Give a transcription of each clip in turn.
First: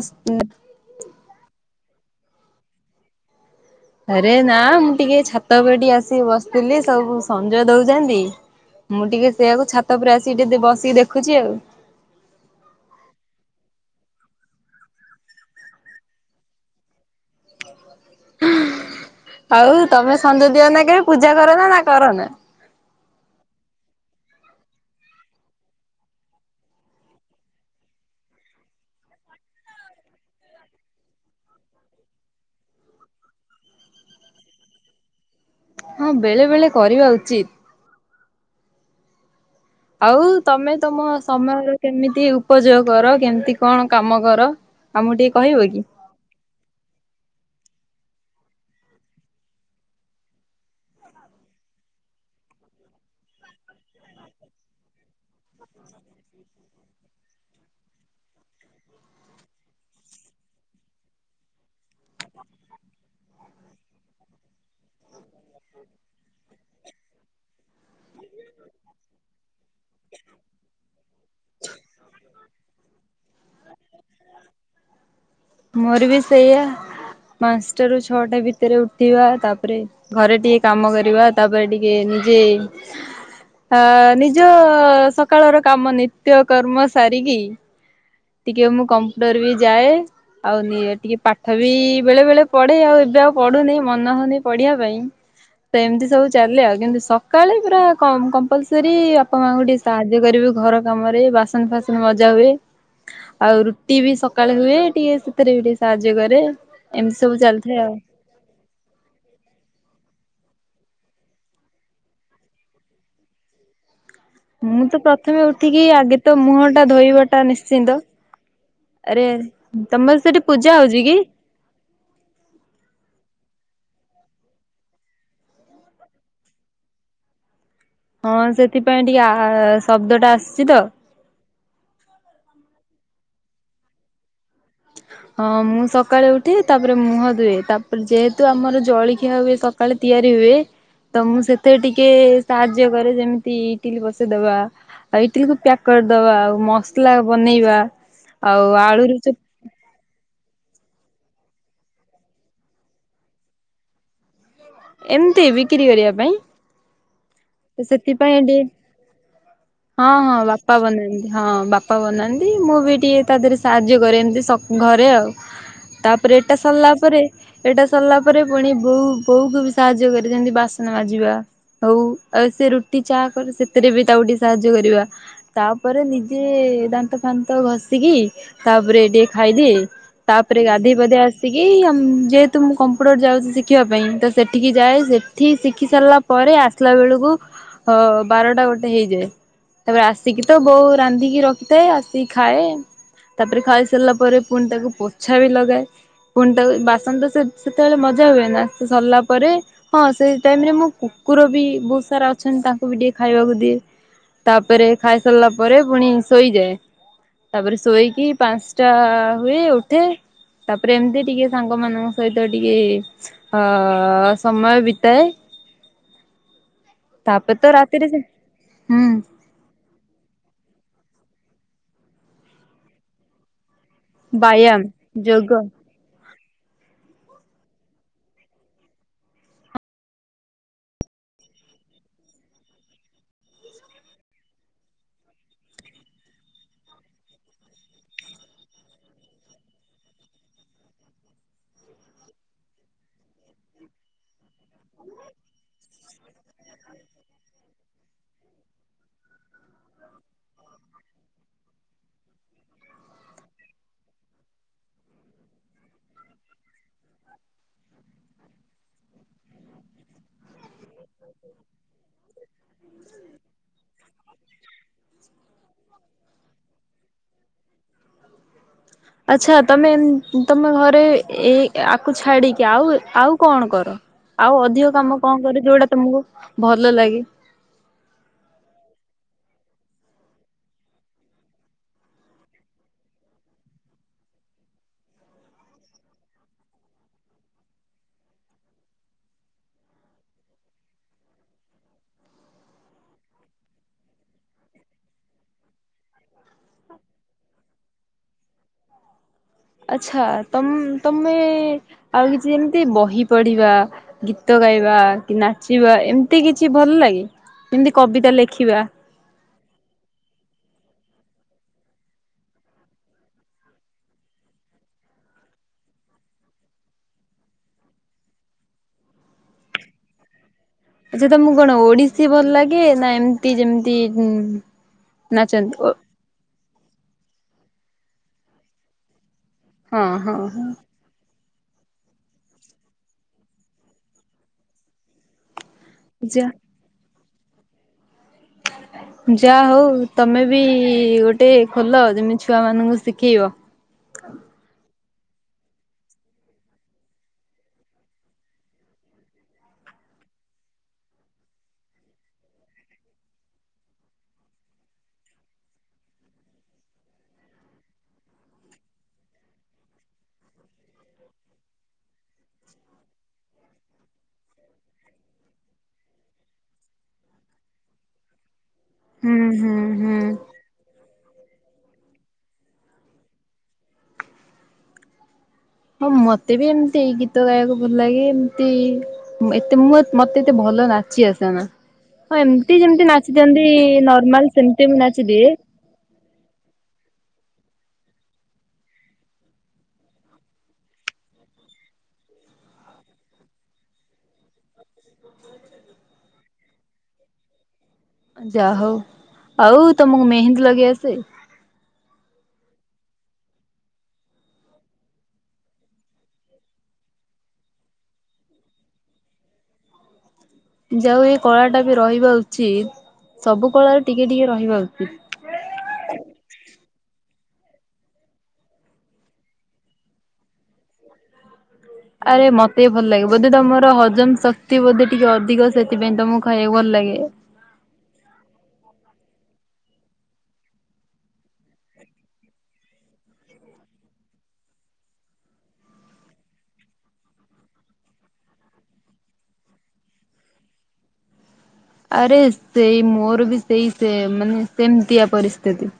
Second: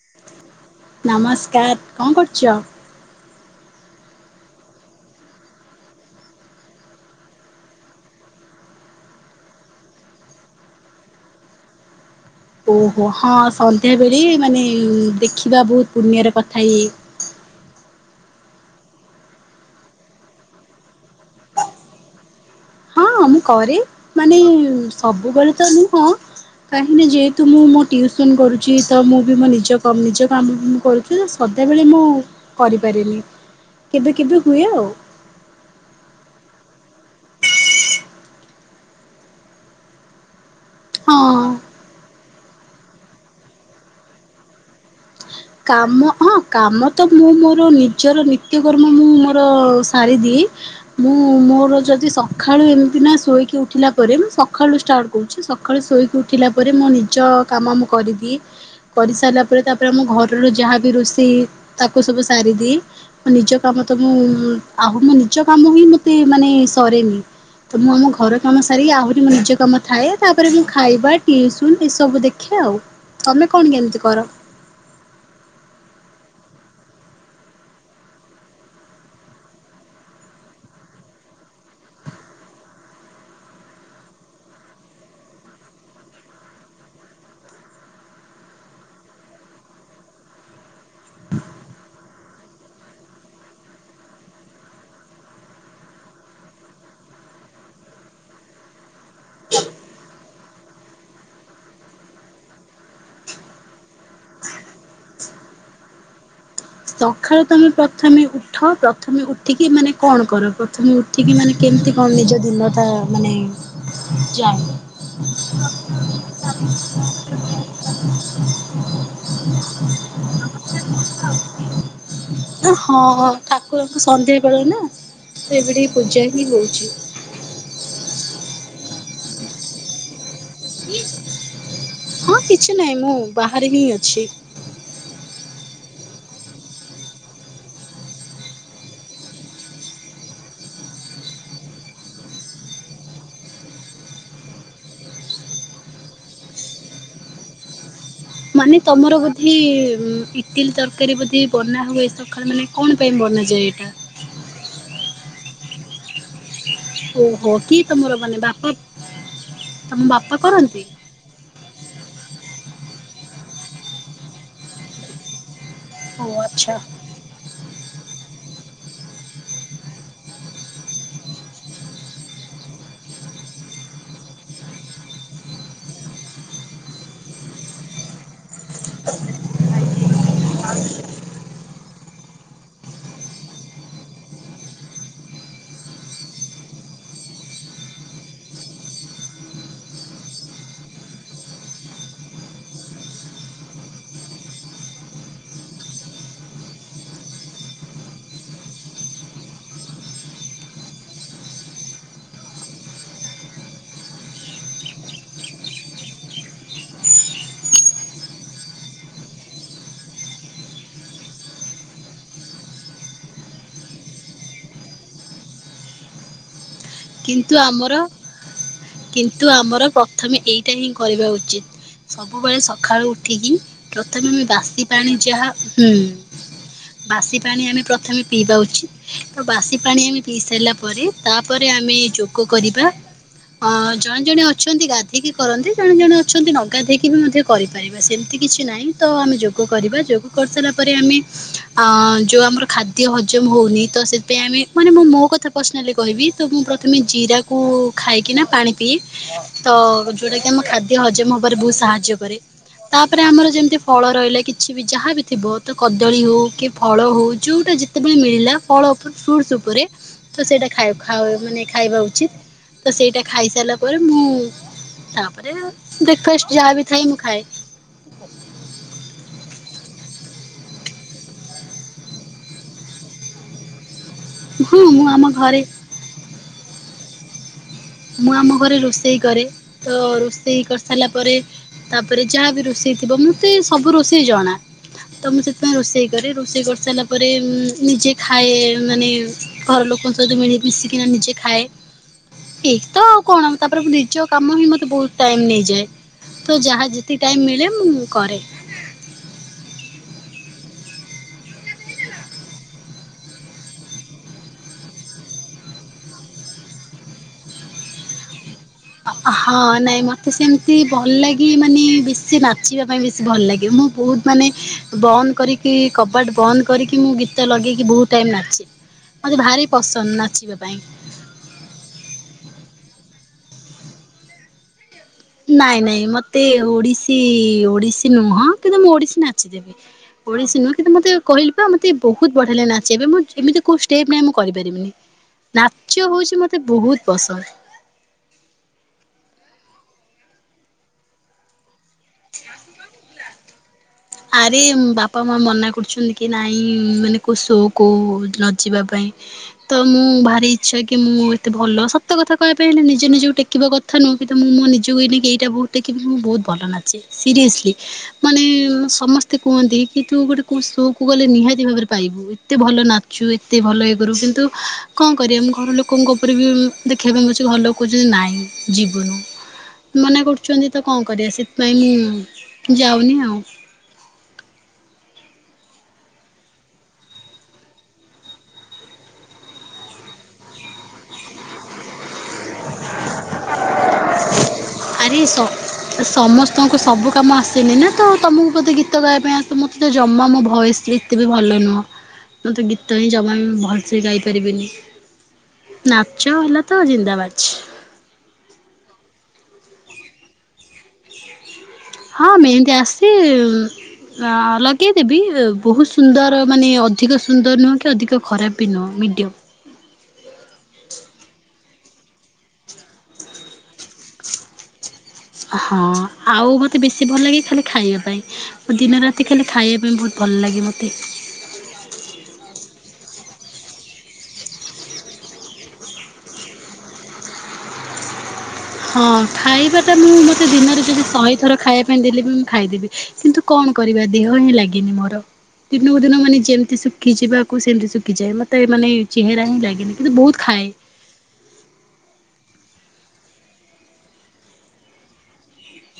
ଅସ୍ ଉଁ ନମସ୍କାର କଁ କରୁଚ? ଆରେ ନାଁ ମୁଁ ଟିକେ ଛାତ ଓପରେ ଟିକେ ଆସିି ବସିଥିଲି ସବୁ ସଞ୍ଜ ଦଉଚନ୍ତି। ମୁଁ ଟିକେ ସେଇଆକୁ ଛାତ ଉପରେ ଆସିକି ଟିଏ ଦେ ବସିକି ଦେଖୁଚି ଆଉ। ଓହୋ ହଁ ସନ୍ଧ୍ୟାବେଳେ ମାନେ ଦେଖିବା ବୋହୁ ପୁନ୍ୟର କଥା ଇଏ। ଆଉ ତମେ ସଞ୍ଜ ଦିଅ ନାଁ କେବେ ପୂଜା କର ନା, ନା କର ନା? ହଁ ମୁଁ କରେ ମାନେ ସବୁବେଳେ ତ ନୁହଁ କାହିଁକି ନା ଯେହେତୁ ମୁଁ ମୋ ଟିୟୁସନ କରୁଚି ତ ମୁଁ ବି ମୋ ନିଜ କ ନିଜ କାମ ବି ମୁଁ କରୁ ସେ ଯୋଉ ସଦାବେଳେ ମୁଁ କରିପାରେନି କେବେ କେବେ ହୁଏ ଆଉ। ହଁ ବେଳେ ବେଳେ କରିବା ଉଚିତ। ଆଉ ତମେ ତମ ହଁ। ସମୟର କେମିତି ଉପଯୋଗ କର କେମିତି କଣ କାମ କର? ଆମୁକୁ ଟିକେ କହିବ? କି? କାମ ହଁ। କାମ ତ ମୁଁ ମୋର ନିଜର ନିତ୍ୟକର୍ମ ମୁଁ ମୋର ସାରିଦିଏ। ମୁଁ ମୋର ଯଦି ସଖାଳୁ ଏମିତି ନା ଶୋଇକି ଉଠିଲା ପରେ ମୁଁ ସଖାଳୁ ଷ୍ଟାର୍ଟ କୋହୁଚି ସକାଳୁ ଶୋଇକି ଉଠିଲା ପରେ ମୋ ନିଜ କାମ ମୁଁ କରିଦିଏ। କରି ସାଇଲା ପରେ ତାପରେ ମୁଁ ଘରର ଯାହା ବିି ରୋଷେଇ ତାକୁ ସବୁ ସାରିଦିଏ। ମୋ ନିଜ କାମ ତ ମୁଁ ଆହୁ ମୋ ନିଜ କାମ ହିଁ ମତେ ମାନେ ସରେନି। ତ ମୁଁ ଆମ ଘର କାମ ସାରିକି ଆହୁରି ମୋ ନିଜ କାମ ଥାଏ ତାପରେ ମୁଁ ଖାଇବା ଟିଉସନ ଏସବୁ ଦେ ଖେ ଆଉ ତମେ କଣ କେମିତି କର? ମୋର ବି ସେଇଆ ପାନ୍ ସ ଟାରୁ ଛଅଟା ଭିତରେ ଉଠିବା ତାପରେ ଘରେ ଟିକେ କାମ କରିବା ତାପରେ ଟିକେ ନିଜେ ଆ ନିଜ ସକାଳର କାମ ନିତ୍ୟ କର୍ମ ସାରିକି ଟିକେ ମୁଁ କମ୍ପୁଟର ବି ଯାଏ। ଆଉ ନିଏ ଟିକେ ପାଠ ବି ବେଳେ ବେଳେ ପଢେ ଆଉ ଏବେ ଆଉ ପଢୁନି ମନ ହଉନି ପଢିବା ପାଇଁ। ସେମିତି ସବୁ ଚାଲେ ଆଉ କିନ୍ତୁ ସକାଳେ ପୁରା କ-କମ୍ପଲସରି ବାପା ମାଙ୍କୁ ଟିକେ ସାହାଯ୍ୟ କରିବୁ ଘର କାମରେ ବାସନ ଫାସନ ମଜା ହୁଏ। ଆଉ ରୁଟି ବି ସକାଳେ ହୁଏ ଟିକେ ସେଥିରେ ବି ଟିକେ ସାହାଯ୍ୟ କରେ। ଏମିତି ସବୁ ସଖାଳୁ ତମେ ଚାଲିଥାଏ ଆଉ। ପଥମେ ଉ ଠ ପ୍ରଥମେ ଉଠିକି ମାନେ କଣ କର ପ୍ରଥମେ ଉଠିକି ମାନେ କେମିତି କଣ ନିଜ ଦିନଟା ମାନେ ଯାଏ। ମୁଁ ତ ପ୍ରଥମେ ଉଠିକି ଆଗେ ତ ମୁହଁ ଟା ଧୋଇବାଟା ନିଶ୍ଚିନ୍ତ। ଆରେ ତମର ସେଠି ପୂଜା ହଉଚି କି? ହଁ ଠାକୁରଙ୍କୁ ସନ୍ଧ୍ୟା ବେଳ ନା। ଏବେ ଟିକେ ପୂଜା ହିଁ ହଉଚି। ହଁ ସେଥିପାଇଁ ଟିକେ ଆହା ଶବ୍ଦ ଟା ଆସୁଚି ତ। ହଁ କିଛି ନାହିଁ ମୁଁ ବାହାରେ ହିଁ ଅଛି। ହଁ ମୁଁ ସକାଳେ ଉଠେ ତାପରେ ମୁହଁ ଧୁଏ ତାପରେ ଯେହେତୁ ଆମର ଜଳଖିଆ ହୁଏ ସ ସକାଳେ ତିଆରି ହୁଏ। ତ ମୁଁ ସେଥିରେ ଟିକେ ସାହାଯ୍ୟ କରେ ଯେମିତି ଇଟିଲି ବସେଇଦବା। ଆଉ ଇଟିଲିକୁ ପ୍ୟାକ୍ କରିଦବା ଆଉ ମସଲା ବନେଇବା। ଆଉ ମାନେ ଆଳୁରୁ ତମର ଚୋ ବୋଧେ ଉଁ ଇ ଇଟିଲି ତରକାରୀ ବୋଧେ ବନା ହୁଏ ସଖାଳେ ମାନେ କଣ ପାଇଁ ବନାଯାଏ ଏଟା? ଏମିତି ବିକିରି କରିବା ପାଇଁ। ଓହୋ। କିଏ ତ ତମର ମାନେ ସେଥିପାଇଁ ବାପା ତମ ଟିକେ ହଁ ହଁ ବାପା କରନ୍ତି? ବନାନ୍ତି ହଁ ବା ପା ବନାନ୍ତି ମୁଁ ବି ଟିକେ ତା ଧିଅରେ ସାହାଯ୍ୟ କରେ ଏମିତି ସ ଘରେ ଆଉ। ତା ଓ ପରେ ଏଟା ଆଚ୍ଛା ସରିଲା ପରେ ଏଇଟା ସରିଲା ପରେ ପୁଣି ବୋଉ ବୋଉକୁ ବି ସାହାଯ୍ୟ କରେ ଯେମିତି ବାସନ ମାଜିବା ହଉ ଆଉ ସେ ରୁଟି ଚାହା କରେ ସେଥିରେ ବି ତାକୁ ଟିକେ ସାହାଯ୍ୟ କରିବା। ତା ପରେ ନିଜେ ଦାନ୍ତ ଫାନ୍ତ ଘଷିକି ତାପରେ ଟିକେ ଖାଇଦିଏ। ତା ପରେ ଗାଧେଇ ପାଧେଇ ଆସିକି ଏମ୍ ଯେହେତୁ ମୁଁ କମ୍ପ୍ୟୁଟର ଯାଉଚି ଶିଖିବା ପାଇଁ ତ ସେଠିକି ଯାଏ ସେ ଠି ଶିଖି ସାରିଲା ପରେ ଆସିଲା ବେଳୁକୁ ଅ ବାରଟା ଗୋଟେ ହେଇଯାଏ। ତାପରେ ଆସିକି ତ ବୋଉ ରାନ୍ଧିକି ରଖିଥାଏ ଆସିକି ଖାଏ। ତା ପରେ ଖାଇ ସାରିଲା ପରେ ପୁଣି ତାକୁ ପୋଛା ବି ଲଗାଏ। ପୁଣି ତାକୁ ବାସନ ତ ସେ-ସେତବେଳେ ମଜା ହୁଏ ନା ସେ ସରିଲା ପରେ ହଁ ସେଇ ଟାଇମ୍ ରେ ମୁଁ କୁକୁର ବି ବୋହୁତ ସାରା ଅଛନ୍ତି। ତାଙ୍କୁ ବି ଟିକେ ଖାଇବାକୁ ଦିଏ। ତା ପରେ ଖାଇ ସାରିଲା ପରେ ପୁଣି ଶୋଇଯାଏ। ତା ପରେ ଶୋଇକି ପାଂସ୍ ଟା ହୁଏ ଉଠେ। ତା ପରେ ଏମତି ଟିକେ ସାଙ୍ଗମାନଙ୍କ ସହିତ ଟିକେ ଅ-ଅ-ଅ ସମୟ ବିତାଏ। କିନ୍ତୁ ତାପରେ ତ ଆମର ରାତିରେ କି ସେ ହୁଁ କିନ୍ତୁ ଆମର ପ୍ରଥମେ ଏଇଟା ହିଁ କରିବା ଉଚିତ୍। ସବୁବେଳେ ସଖାଳୁ ଉଠିକି ପ୍ରଥମେ ଆମେ ବାସି ବ୍ୟାୟାମ ପାଣି ଯାହା ଯୋଗ ବାସି ପାଣି ଆମେ ପ୍ରଥମେ ପିଇବା ଉଚିତ୍। ତ ବାସି ପାଣି ଆମେ ପିଇ ସାଇଲା ପରେ ତାପରେ ତା ପରେ ଆମେ ଯୋଗ କରିବା ଅଁ ଜଣେ ଜଣେ ଅଛନ୍ତି ଗାଧେଇକି କରନ୍ତି, ଜଣେ ଜଣେ ଅଛନ୍ତି ନ ଗାଧେଇକି ବି ମଧ୍ୟ କରିପାରିବା, ସେମତି କିଛି ନାହିଁ। ତ ଆମେ ଯୋଗ କରିବା, ଯୋଗ କରିସାରିଲା ପରେ ଆମେ ଆଁ ଯୋଉ ଆମର ଖାଦ୍ୟ ହଜମ ହଉନି, ତ ସେଥିପାଇଁ ଆମେ, ମାନେ ମୁଁ ମୋ କଥା ପର୍ସନାଲି କହିବି ମୁଁ ପ୍ରଥମେ ଜିରାକୁ ଖାଇକି ନା ପାଣି ପିଏ। ତ ଯୋଉଟା କି ଆମ ଖାଦ୍ୟ ହଜମ ହବାରେ ବୋହୁତ୍ ସାହାଯ୍ୟ କରେ। ତାପରେ ଆମର ଯେମିତି ଫଳ ରହିଲା କିଛି ବି ଯାହା ବିି ଥିବ, ତ କଦଳୀ ହୋଉ କି ଫଳ ହୋଉ ଯୋଉଟା ଯେତ୍ ଯେତେବେଳେ ମିଳିଲା ଫଳ ଉପରେ ଫ୍ରୁଟସ୍ ଉପରେ ତ ସେଇଟା ଖାଇବା, ଆଉ ମାନେ ଖାଇବା ଉଚିତ୍। ତ ସେଇଟା ଖାଇସାଇଲା ପରେ ମୁଁ ତା ପରେ ବେକ୍ ଫାଷ୍ଟ ଯାହା ବି ଥାଏ ମୁଁ ଖାଏ। ଆଚ୍ଛା ତମେ ଏମ ତମେ ଘରେ ଏ ଆକୁ ଛାଡିକି ଆଉ ଆଉ କଣ କର? ଆଉ ହଁ ଅଧିକ ମୁଁ କାମ ଆମ କଣ ଘରେ କର? ଯୋଉଟା ତମକୁ ଭଲ ଲାଗେ? ମୁଁ ଆମ ଘରେ ରୋଷେଇ କରେ, ତ ରୋଷେଇ କରିସାରିଲା ପରେ ତା ପରେ ଯାହା ବିି ରୋଷେଇ ଥିବ, ମତେ ସବୁ ରୋଷେଇ ଜଣା। ତ ମୁଁ ସେଥିପାଇଁ ରୋଷେଇ କରେ, ରୋଷେଇ କରିସାରିଲା ପରେ ନିଜେ ଖାଏ ମାନେ ଘର ଲୋକଙ୍କ ସହିତ ମିଳି ମିଶିକିନା ନିଜେ ଖାଏ। ଏଇତ ଆଉ କଣ? ତା ପରେ ମୁଁ ନିଜ କାମ ହିଁ ମତେ ବୋହୁତ୍ ଟାଇମ୍ ନେଇଯାଏ। ତ ଯାହା ଯେତିକି ଟାଇମ୍ ମିଳେ ମୁଁ କରେ। ଆଚ୍ଛା ତମ ତମେ ଆଉ କିଛି ଯେମିତି ବହି ପଢିବା ଗୀତ ଗାଇବା କି ନାଚିବା ଏମିତି କିଛି ଭଲ ଲାଗେ? ଯେମିତି କବିତା ଲେଖିବା। ହଁ ନାଇଁ ମତେ ସେମିତି ଭଲ ଲାଗେ ମାନେ ବେଶୀ ନାଚିବା ପାଇଁ ବେଶୀ ଭଲ ଲାଗେ ମୁଁ ବୋହୁତ ମାନେ ବନ୍ଦ କରିକି କବାଟ ବନ୍ଦ କରିକି ମୁଁ ଗୀତ ଲଗେଇକି ବୋହୁତ ଟାଇମ ନାଚେ। ମତେ ଭାରି ପସନ୍ଦ ନାଚିବା ପାଇଁ। ଆଚ୍ଛା ତମକୁ କଣ ଓଡିଶୀ ଭଲ ଲାଗେ? ନା ଏମତି ଯେମତି ନାଇଁ ନାଇଁ ମତେ ଓଡିଶୀ ଓଡିଶୀ ନୁହଁ, କିନ୍ତୁ ମୁଁ ଓଡିଶୀ ନାଚିଦେବି। ହଁ ହଁ ଓଡିଶୀ ହଁ ନୁହିଁ କିନ୍ତୁ ମତେ କହିଲି ପା ମତେ ବୋହୁତ ବଢିଆ ଲାଗେ ନାଚିବା ପାଇଁ। ମ ଏମତି କୋଉ ସ୍ଟେପ ନାଇଁ ମୁଁ କରିପାରିମିନି। ନାଚ୍ୟ ହୋଉଚି ଯା ମୋତେ ବୋହୁତ ପସନ୍ଦ। ଯାଆ ହୋଉ ତମେ ବି ଗୋଟେ ଖୋଲ, ଯେମିତି ଛୁଆ ମାନଙ୍କୁ ଶିଖେଇବ। ହ ଆରେ ବାପା ମା ମନା କରୁଛନ୍ତି କି ନାଇଁ ମାନେ କୋଉ ଶୋ କୁ ନ ଯିବା ପାଇଁ। ତ ମୁଁ ଭାରି ଇଚ୍ଛା କି ମୁଁ ଏତେ ଭଲ। ସତ କଥା କହିବା ପାଇଁ ହେଲେ ନିଜେ ନିଜକୁ ଟେକିବା କଥା କଥା ନୁହଁ କିନ୍ତୁ, ତ ମୁଁ ମୋ ନିଜକୁ ଏଇ ନେଇକି ଏଇଟା ବୋହୁତ ଟେକିବି, କିନ୍ତୁ ମୁଁ ବୋହୁତ ଭଲ ନାଚେ, ସିରିଏସଲି। ମାନେ ସମସ୍ତେ କୁହନ୍ତି, କି ତୁ ଗୋଟେ କୋଉ ସୋ କୁୁ ଗଲେ ନିହାତି ଭାବରେ ପାଇବୁ। ଏତେ ଭଲ ନାଚୁ, ଏତେ ଭଲ ଇଏ କରୁ, କିନ୍ତୁ କଅ କରିବା? ଆମ ଘର ଲୋକଙ୍କ ଉପରେ ବି ଦେଖିବା ପାଇଁ ପଛେ ଘର ଲୋକ କୋହୁଛନ୍ତି ନାଇଁ, ଜୀବୁନୁ। ହୁଁ ହୁଁ ହୁଁ ମନା କରୁଚନ୍ତି ତ କଅ କରିଆ? ସେ ସେଥି ପାଇଁ ମୁଁ ଯାଉନି ଆଉ। ହଁ ମତେ ବି ଏମତି ଏଇ ଗୀତ ଗାଇବାକୁ ଭଲ ଲାଗେ, ଏମତି ଏତେ ମୁ ମତେ ଏତେ ଭଲ ନାଚି ଆସେ ନା, ହଁ ଏମ ଯେମତି ନାଚି ଦିଅନ୍ତି ନର୍ମାଲ, ସେମତି ମୁଁ ଆରେ ସ ନାଚିଦିଏ। ସମସ୍ତଙ୍କୁ ସବୁ କାମ ଆସେନି ନା, ତ ତମକୁ ବୋଧେ ଗୀତ ଗାଇବା ପାଇଁ ଆସେ, ମୋତ ତ ଜମା ମୋ ଭଏସ୍ ବି କେବେ ଭଲ ନୁହଁ, ମତେ ଗୀତ ହିଁ ଜମା ଭଲସେ ଗାଇପାରିବିନି। ନାଚ ହେଲା ତ ଜିନ୍ଦାବାଜ୍ ଆଁ ଯାହୋଉ। ଆଉ ତମକୁ ମେହେନ୍ଦୀ ଲଗେଇ ଆସେ? ହଁ ମେହେନ୍ଦି ଆସେ ଆ ଲଗେଇଦେବି ଏ ବୋହୁତ ସୁନ୍ଦର ମାନେ ଅଧିକ ସୁନ୍ଦର ନୁହଁ କି ଅଧିକ ଖରାପ ବି ନୁହଁ ମିଡ଼ିୟମ୍। ଯାଓଉ ଏଇ କଳାଟା ବି ରହିବା ଉଚିତ ସବୁ କଳାରୁ ଟିକେ ଟିକେ ରହିବା ଉଚିତ୍। ହଁ ଆଉ ମତେ ବେଶୀ ଭଲ ଲାଗେ ଖାଲି ଖାଇବା ପାଇଁ। ଓ ଦିନରାତି ଖାଲି ଖାଇବା ପାଇଁ ବୋହୁତ ଭଲ ଲାଗେ ମତେ। ଆରେ ମତେ ବି ଭଲ ଲାଗେ ବୋଧେ ତମର ହଜମ ଶକ୍ତି ବୋଧେ ଟିକେ ଅଧିକ ସେଥିପାଇଁ ତମକୁ ଖାଇବାକୁ ଭଲ ଲାଗେ। ହଁ ଖାଇବାଟା ମୁଁ ମତେ ଦିନରେ ଯଦି ଶହେଥର ଖାଇବା ପାଇଁ ଦେଲି ବି ମୁଁ ଖାଇଦେବି। କିନ୍ତୁ କଣ କରିବା ଦେହ ହିଁ ଲାଗେନି ମୋର। ଦିନକୁ ଦିନ ମାନେ ଯେମତି ଶୁଖିଯିବାକୁ ସେମତି ଶୁଖିଯାଏ ମତେ ମାନେ ଚେହେରା ହିଁ ଲାଗେନି କିନ୍ତୁ ବୋହୁତ ଖାଏ। ଆରେ ସେଇ ମୋର ବି ସେଇ ସେମ୍ ମାନେ ସେମତିଆ ପରିସ୍ଥିତି।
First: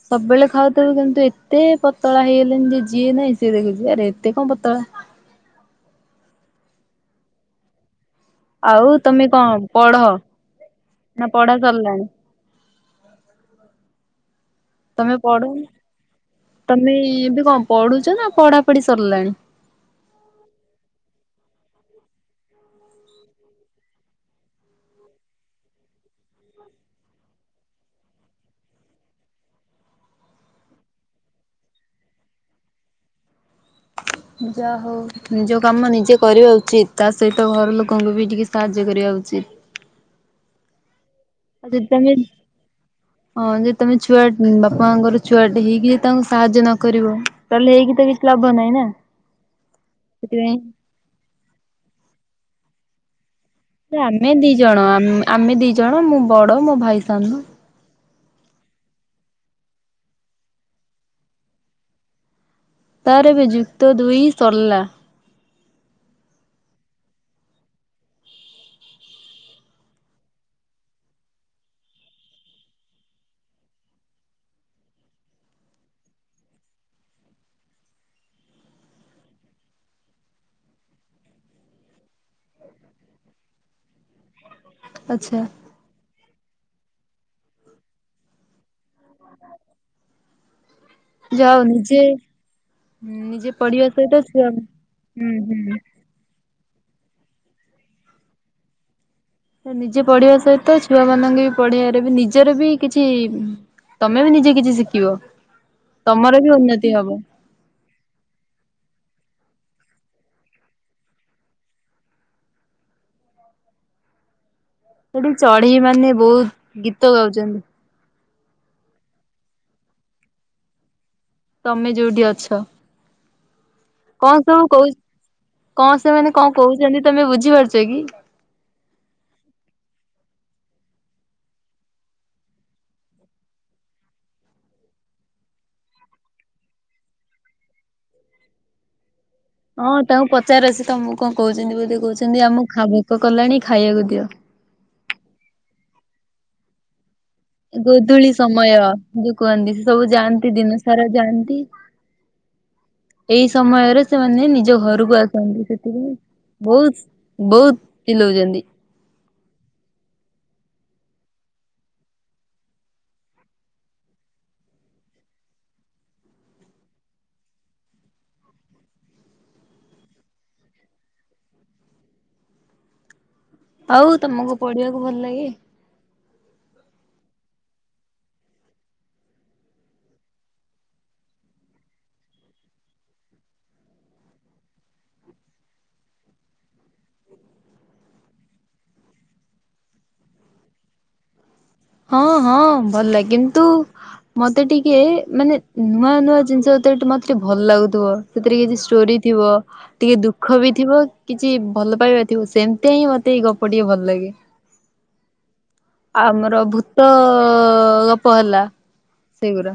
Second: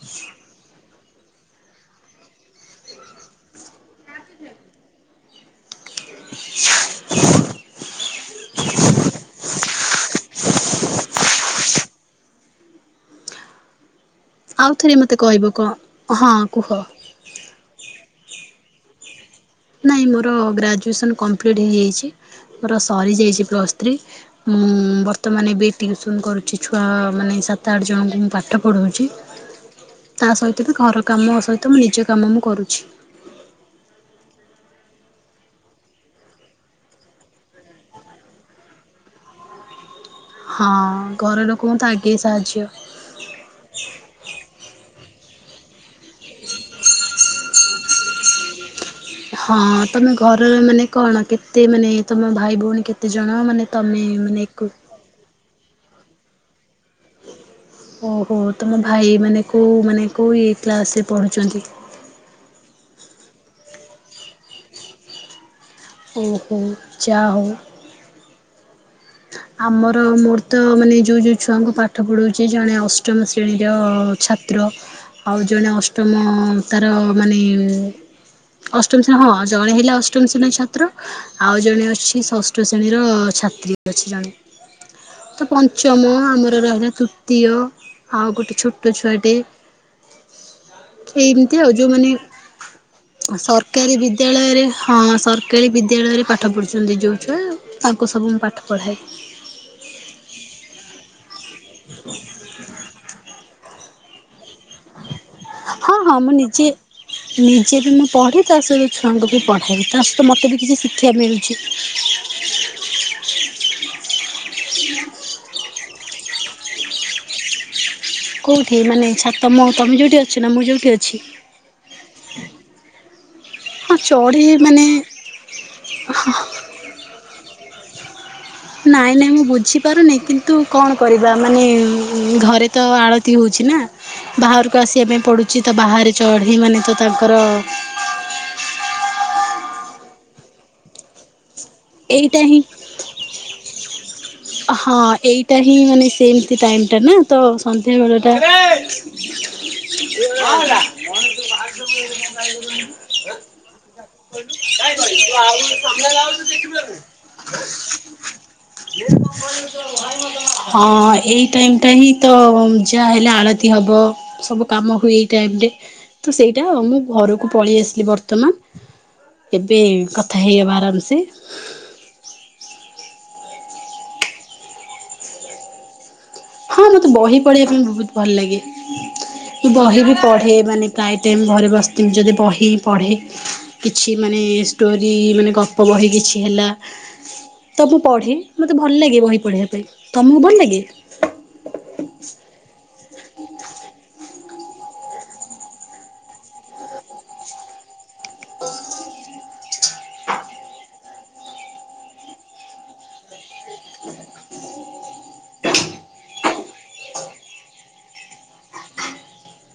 ସବୁବେଳେ ଖାଉଥୁବୁ କିନ୍ତୁ ଏତେ ପତଳା ହେଇଗଲେଣି ଯେ ଯିଏ ନାହିଁ ସିଏ ଦେଖୁଚି ଆରେ ଏତେ କଣ ପତଳା। [inaudible] ଆଉ ତମେ କଣ ପଢ ନା ପଢା ସରଲାଣି? ଆଉ ଥରେ ମତେ ତମେ କହିବ ପଢନ୍ କଣ ହଁ କୁହ। ତମେ ଏବେ କଣ? ପଢୁଚ ନା ପଢାପଢି ସରିଲାଣି। ନାଇଁ ମୋର ଗ୍ରାଜୁଏସନ୍ କମ୍ପ୍ଲିଟ୍ ହେଇଯାଇଚି ମୋର ସରିଯାଇଚି ପ୍ଲସ୍ ଥ୍ରୀ। ମୁଁ ବର୍ତ୍ତମାନ ଏବେ ଟିଉସନ କରୁଚି ଛୁଆ ମାନେ ସାତ ଆଠ ଜଣଙ୍କୁ ମୁଁ ପାଠ ପଢ଼ଉଚି ତା ସହିତ ବି ଘର କାମ ସହିତ ମୋ ନିଜ କାମ ମୁଁ କରୁଛି। ଯାହୋଉ। ନିଜ କାମ ନିଜେ କରିବା ଉଚିତ ତା ସହିତ ଘର ଲୋକଙ୍କୁ ବି ଟିକେ ସାହାଯ୍ୟ କରିବା ଉଚିତ୍। ହଁ ଘର ଆଉ ଲୋକଙ୍କୁ ଯଦି ତ ତମେ ଆଗେ ସାହାଯ୍ୟ ହଁ ଯଦି ତମେ ଛୁଆ ବାପାମାଆଙ୍କର ଛୁଆଟେ ହେଇକି ଯ ତାଙ୍କୁ ସାହାଯ୍ୟ ନ କରିବ ତାହେଲେ ହେଇକି ତ କିଛି ଲାଭ ନାହିଁ ନା ହଁ ତମେ ଘରର ସେଥିପାଇଁ ମାନେ କଣ କେତେ ମାନେ ତମ ଭାଇ ଭୋଉଣୀ କେତେ ଜଣ ମାନେ ନା ତମେ ଆମେ ମାନେ ଦିଇ ଏକୁ ଜଣ ଆମ ଆମେ ଦିଇ ଜଣ ମୁଁ ବଡ ମୋ ଭାଇ ସାନ। ଓହୋ ତମ ଭାଇ ମାନେ କୋଉ ମାନେ କୋଉ ଏଇ କ୍ଲାସରେ ପଢ଼ୁଚନ୍ତି? ତାର ଏବେ ଯୁକ୍ତ ଦୁଇ ସରଲା। ଓହୋ ଯାହୋଉ ଆମର ମୋର ତ ମାନେ ଯୋଉ ଯୋଉ ଛୁଆଙ୍କୁ ପାଠ ପଢୋଉଚି ଜଣେ ଅଷ୍ଟମ ଶ୍ରେଣୀର ଛା ତ୍ର ଆଉ ଜଣେ ଅଷ୍ଟମ ତାର ମାନେ ଅଷ୍ଟମ ଶ୍ରେଣୀ ହଁ ଜଣେ ହେଲା ଅଷ୍ଟମ ଶ୍ରେଣୀର ଛାତ୍ର ଆଉ ଜଣେ ଅଛି ଷଷ୍ଠ ଶ୍ରେଣୀର ଛାତ୍ରୀ ଅଛି। ଜଣେ ଆଚ୍ଛା। ତ ପଞ୍ଚମ ଆମର ରହିଲା ତୃତୀୟ ଆଉ ଗୋଟେ ଛୋ ଛୋଟ ଛୁଆଟେ ଯାଉ ଏମତି ଆଉ ନିଜେ ଯୋଉମାନେ ନିଜେ ପଢିବା ସରକାରୀ ସହିତ ଛୁଆ ବିଦ୍ୟାଳୟରେ ହଁ ହୁଁ ସରକାରୀ ହୁଁ। ବିଦ୍ୟାଳୟରେ ପା ପାଠ ପଢ଼ୁଚନ୍ତି ଯୋଉ ଛୁଆ ତାଙ୍କୁ ସବୁ ମୁଁ ପାଠ ପଢ଼ାଏ। ତ ନିଜେ ପଢିବା ସହିତ ଛୁଆମାନଙ୍କୁ ବି ପଢେଇବାରେ ବି ନିଜର ବି କିଛି ତମେ ବି ନିଜେ କିଛି ଶି ହଁ ହଁ ମୁଁ ନିଜେ ହବ। ନିଜେ ବି ମୁଁ ପଢ଼େ ତା ସହିତ ଛୁଆଙ୍କୁ ବି ପଢ଼ାଏ ତା ସହିତ ମତେ ବି କିଛି ଶିକ୍ଷା ମିଳୁଛି। ହେଠୁ ଚଢେଇମାନେ ବୋହୁତ ଗୀତ ଗାଉଛନ୍ତି। କୋଉଠି ମାନେ ଛା ତମ ତମେ ଯୋଉଠି ଅଛ ନା ମୁଁ ଯୋଉଠି ଅଛି? ତମେ ଯୋଉଠି ଅଛ। ହଁ କଣ ଚଢ଼ି ସବୁ ମାନେ କୋହୁ କଣ ସେମାନେ କଣ କୋହୁଚନ୍ତି ତମେ ବୁଝିପାରୁଚ କି? ନାଇଁ ନାଇଁ ମୁଁ ବୁଝିପାରୁନି କିନ୍ତୁ କଣ କରିବା ମାନେ ଘରେ ତ ଆଳ ତୀ ହୋଉଛି ନା ବାହାରକୁ ଆସିବା ପାଇଁ ପଡ଼ୁଛି ତ ବାହାରେ ଚଢ଼େଇମାନେ ତ ତାଙ୍କର ହଁ ତାଙ୍କୁ ପଚାର ସେ ତମକୁ କଣ କୋହୁଚନ୍ତି ବୋଧେ ଏଇଟା କୋହୁଛନ୍ତି ହିଁ ଆମକୁ ଖା ଭୋକ କଲାଣି ଖାଇବାକୁ ଦିଅ। ହଁ ଏଇଟା ହିଁ ମାନେ ସେମିତି ଟାଇମ ଟା ନା। ତ ସନ୍ଧ୍ୟା ଗୋଧୂଳି ବେଳଟା ସମୟ ଯୋଉ କୁହନ୍ତି ସେ ସବୁ ଯାଆନ୍ତି ଦିନ ସାରା ଯାଆନ୍ତି। ଏଇ ସମୟରେ ସେମାନେ ନିଜ ଘରକୁ ଆସନ୍ତି ସେଥିପାଇଁ ବହୁତ ବହୁତ ଚିଲଉଛନ୍ତି। ହଁ ଏଇ ଟାଇମ ଟା ହିଁ ତ ଯାହା ହେଲେ ଆଳତୀ ହବ। ସବୁ କାମ ହୁଏ ଏଇ ଟାଇମରେ ତ ସେଇଟା ମୁଁ ଘରକୁ ପଳେଇ ଆସିଲି ବର୍ତ୍ତମାନ। ଏବେ କଥା ହେଇହବା ଆରାମ ସେ। ଆଉ ତମକୁ ପଢିବାକୁ ଭଲ ଲାଗେ। ହଁ ମତେ ବହି ପଢିବା ପାଇଁ ବହୁତ ଭଲ ଲାଗେ। ମୁଁ ବହି ବି ପଢ଼େ ମାନେ ପ୍ରାୟ ଟାଇମ୍ ଘରେ ବସିଥିମି ଯଦି ବହି ପଢ଼େ। କିଛି ମାନେ ଷ୍ଟୋରି ମାନେ ଗପ ବହି କିଛି ହେଲା। ତ ମୁଁ ପଢେ ମତେ ଭଲ ଲାଗେ ବହି ପଢିବା ପାଇଁ। ତମକୁ ଭଲ ଲାଗେ? ହଁ ହଁ ଭଲ ଲାଗେ କିନ୍ତୁ ମତେ ଟିକେ ମାନେ ନୂଆ ନୂଆ ଜିନିଷ ଯେତଟେ ମତେ ଟିକେ ଭଲ ଲାଗୁଥିବ। ସେଥିରେ କିଛି ଷ୍ଟୋରି ଥିବ। ଟିକେ ଦୁଃଖ ବି ଥିବ କିଛି ଭଲ ପାଇବା ଥିବ ସେମିତିଆ ହିଁ ମତେ ଏଇ ଗପ ଟିକେ ଭଲ ଲାଗେ। ଆମର ଭୂତ ଗପ ହେଲା ସେଇଗୁରା।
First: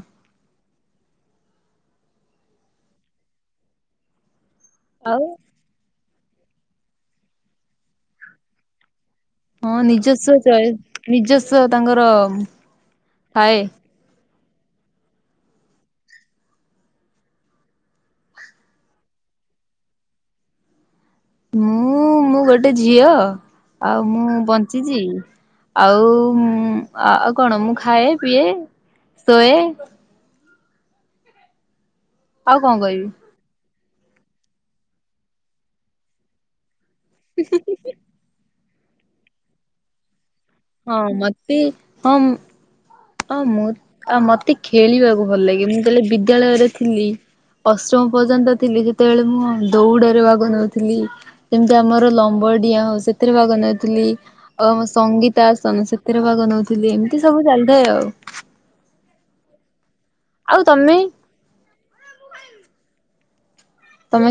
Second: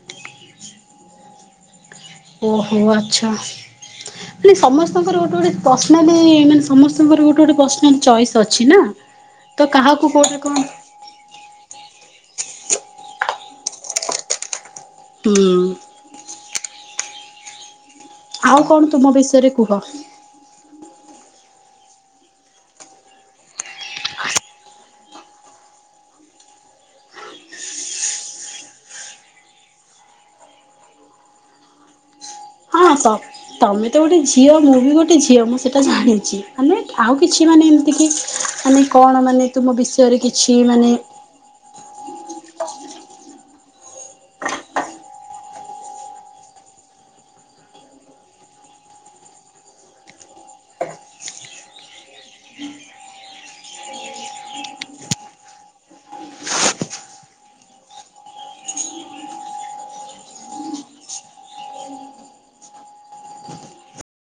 ଓହୋ ଆଚ୍ଛା ମାନେ ସମସ୍ତଙ୍କର ଆଉ ଗୋଟେ ଗୋଟେ ପର୍ସନାଲି ମାନେ ସମସ୍ତଙ୍କର ଗୋଟେ ଗୋଟେ ପର୍ସନାଲ ଚଏସ୍ ଅଛି ନା। ତ ହଁ କାହାକୁ କୋଉଟା ନିଜସ୍ୱ କଣ ଚଏସ୍ ନିଜସ୍ଵ ତାଙ୍କର ଥାଏ। ହୁଁ ଆଉ କଣ ତୁମ ବିଷୟରେ କୁହ? ମୁଁ ମୁଁ ଗୋଟେ ଝିଅ ଆଉ ମୁଁ ବଞ୍ଚିଚି। ଆଉ ଆଉ କଣ ମୁଁ ଖାଏ ପିଏ ଶୋଏ। ଆଉ କଣ ହଁ ତ କହିବି? ତମେ ତ ଗୋଟେ ଝିଅ ମୁଁ ବି ଗୋଟେ ଝିଅ ମୁଁ ସେଟା ଜାଣିଛି ଆମେ ଆଉ କିଛି ମାନେ କି ଆମେ କଣ ମାନେ ତୁମ ବିଷୟରେ କିଛି ହଁ ମତେ ହଁ ହ ହ ମୁଁ ଆ ମତେ ଖେଳିବାକୁ ଭଲ ଲାଗେ ମୁଁ ତାହଲେ ବିଦ୍ୟାଳୟରେ ଥିଲି। ଅଷ୍ଟମ ପର୍ଯ୍ୟନ୍ତ ଥିଲି ଯେତେବେଳେ ମୁଁ ଦୌଡ଼ରେ ଭାଗ ନେଉଥିଲି। ଯେମତି ଆମର ଲମ୍ବଡିଆଁ ହଉ ସେଥିରେ ଭାଗ ନେଉଥିଲି। ଆଉ ଆମ ସଙ୍ଗୀତା ଆସନ ସେଥିରେ ଭାଗ ନଉଥିଲି ଏମିତି ସବୁ ଚାଲିଥାଏ ଆଉ ଆଉ ତମେ? ତମେ